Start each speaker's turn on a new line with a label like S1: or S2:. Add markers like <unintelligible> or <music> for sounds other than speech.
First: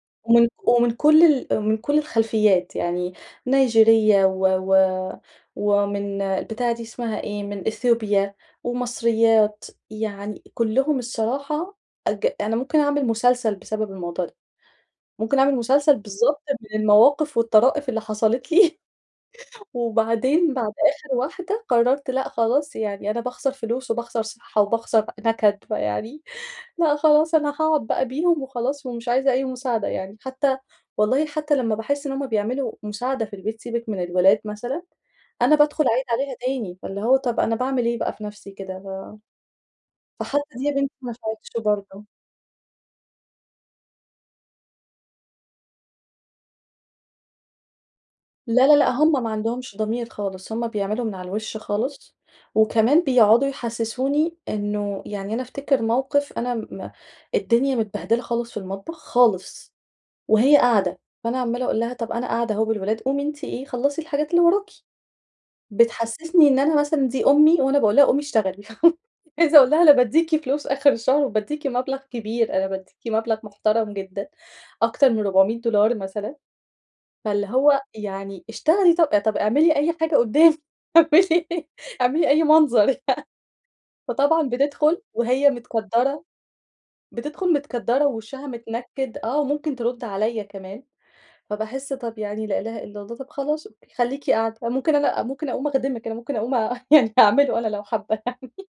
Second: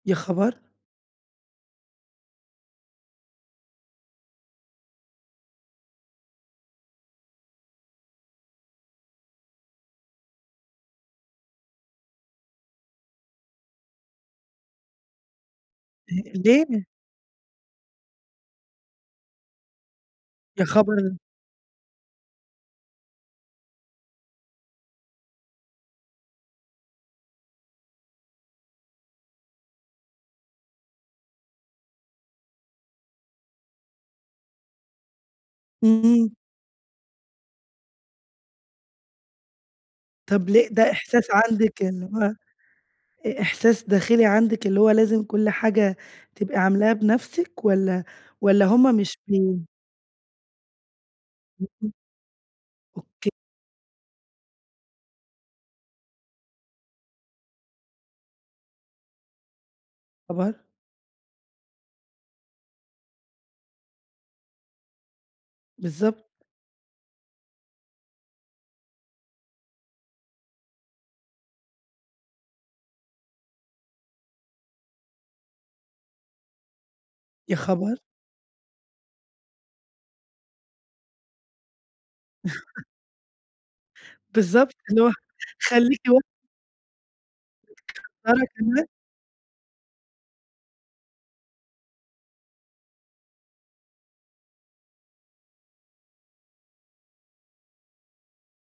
S1: يا
S2: ومن
S1: خبر!
S2: ك ومن كل ال ومن كل الخلفيات يعني، نيجيرية و و ومن البتاع دي اسمها إيه من أثيوبيا، ومصريات، يعني كلهم الصراحة أج أنا ممكن أعمل مسلسل بسبب الموضوع ده، ممكن أعمل مسلسل
S1: أ
S2: بالضبط من
S1: ليه؟
S2: المواقف والطرائف اللي حصلتلي، <chuckles> وبعدين
S1: يا
S2: بعد آخر
S1: خبر!
S2: واحدة، قررت لأ، خلاص يعني أنا باخسر فلوس وباخسر صحة وباخسر نكد، <chuckles> فيعني لأ خلاص، أنا هاقعد بقى بيهم وخلاص ومش عايزة أي مساعدة يعني. حتى والله حتى لما باحس إن هم بيعملوا مساعدة في البيت، سيبِك من الولاد مثلًا، أنا بادخل أعيد
S1: إمم.
S2: عليها تاني، فاللي هو طب أنا باعمل ليه بقى في نفسي كده؟ ف فحتى
S1: طب
S2: دي
S1: ليه،
S2: يا
S1: ده
S2: بنتي ما
S1: إحساس
S2: نفعتش
S1: عندِك
S2: برضه.
S1: اللي هو إ إحساس داخلي عندِك اللي هو لازم كل حاجة تبقي عاملاها بنفسِك، والَّا والَّا
S2: لا لا لأ،
S1: هم مش
S2: هم ما
S1: بي
S2: عندهمش ضمير خالص، هم بيعملوا من على الوش
S1: اهم.
S2: خالص. وكمان
S1: أوك
S2: بيقعدوا يحسسوني إنه يعني أنا افتكر موقف أنا م الدنيا متبهدلة خالص في المطبخ، خالص،
S1: يا خبر!
S2: وهي قاعدة، فأنا عمَّالة أقول لها: "طب أنا قاعدة أهو بالولاد، قومي أنتِ إيه، خلَّصي الحاجات اللي وراكِ."
S1: بالضبط.
S2: بتحسسني إن أنا مثلًا دي أمي، وأنا باقولها قومي اشتغلي، <laughs> عايزة أقول لها أنا باديكِ فلوس آخر الشهر، وباديكِ مبلغ كبير، أنا باديكِ مبلغ محترم جدًا، أكتر من $400 مثلًا، فاللي
S1: يا
S2: هو
S1: خبر!
S2: يعني اشتغلي طب طب اعملي أي حاجة قدامي اعملي اعملي أي
S1: <laughs>
S2: منظر يعني. فطبعًا
S1: بالضبط، اللي
S2: بتدخُل
S1: هو
S2: وهي
S1: خليكِ وا <unintelligible>
S2: متكدَّرة، بتدخُل متكدَّرة
S1: متكدَّرة
S2: ووشها
S1: كمان!
S2: متنكِّد، آه، وممكن ترد عليا كمان، فباحس طب يعني لا إله إلا الله، طب خلاص أوكي خليكِ قاعدة، آآ، ممكن أنا ممكن أقوم أخدمِك أنا ممكن أقوم يعني أعمله أنا، لو حابة يعني.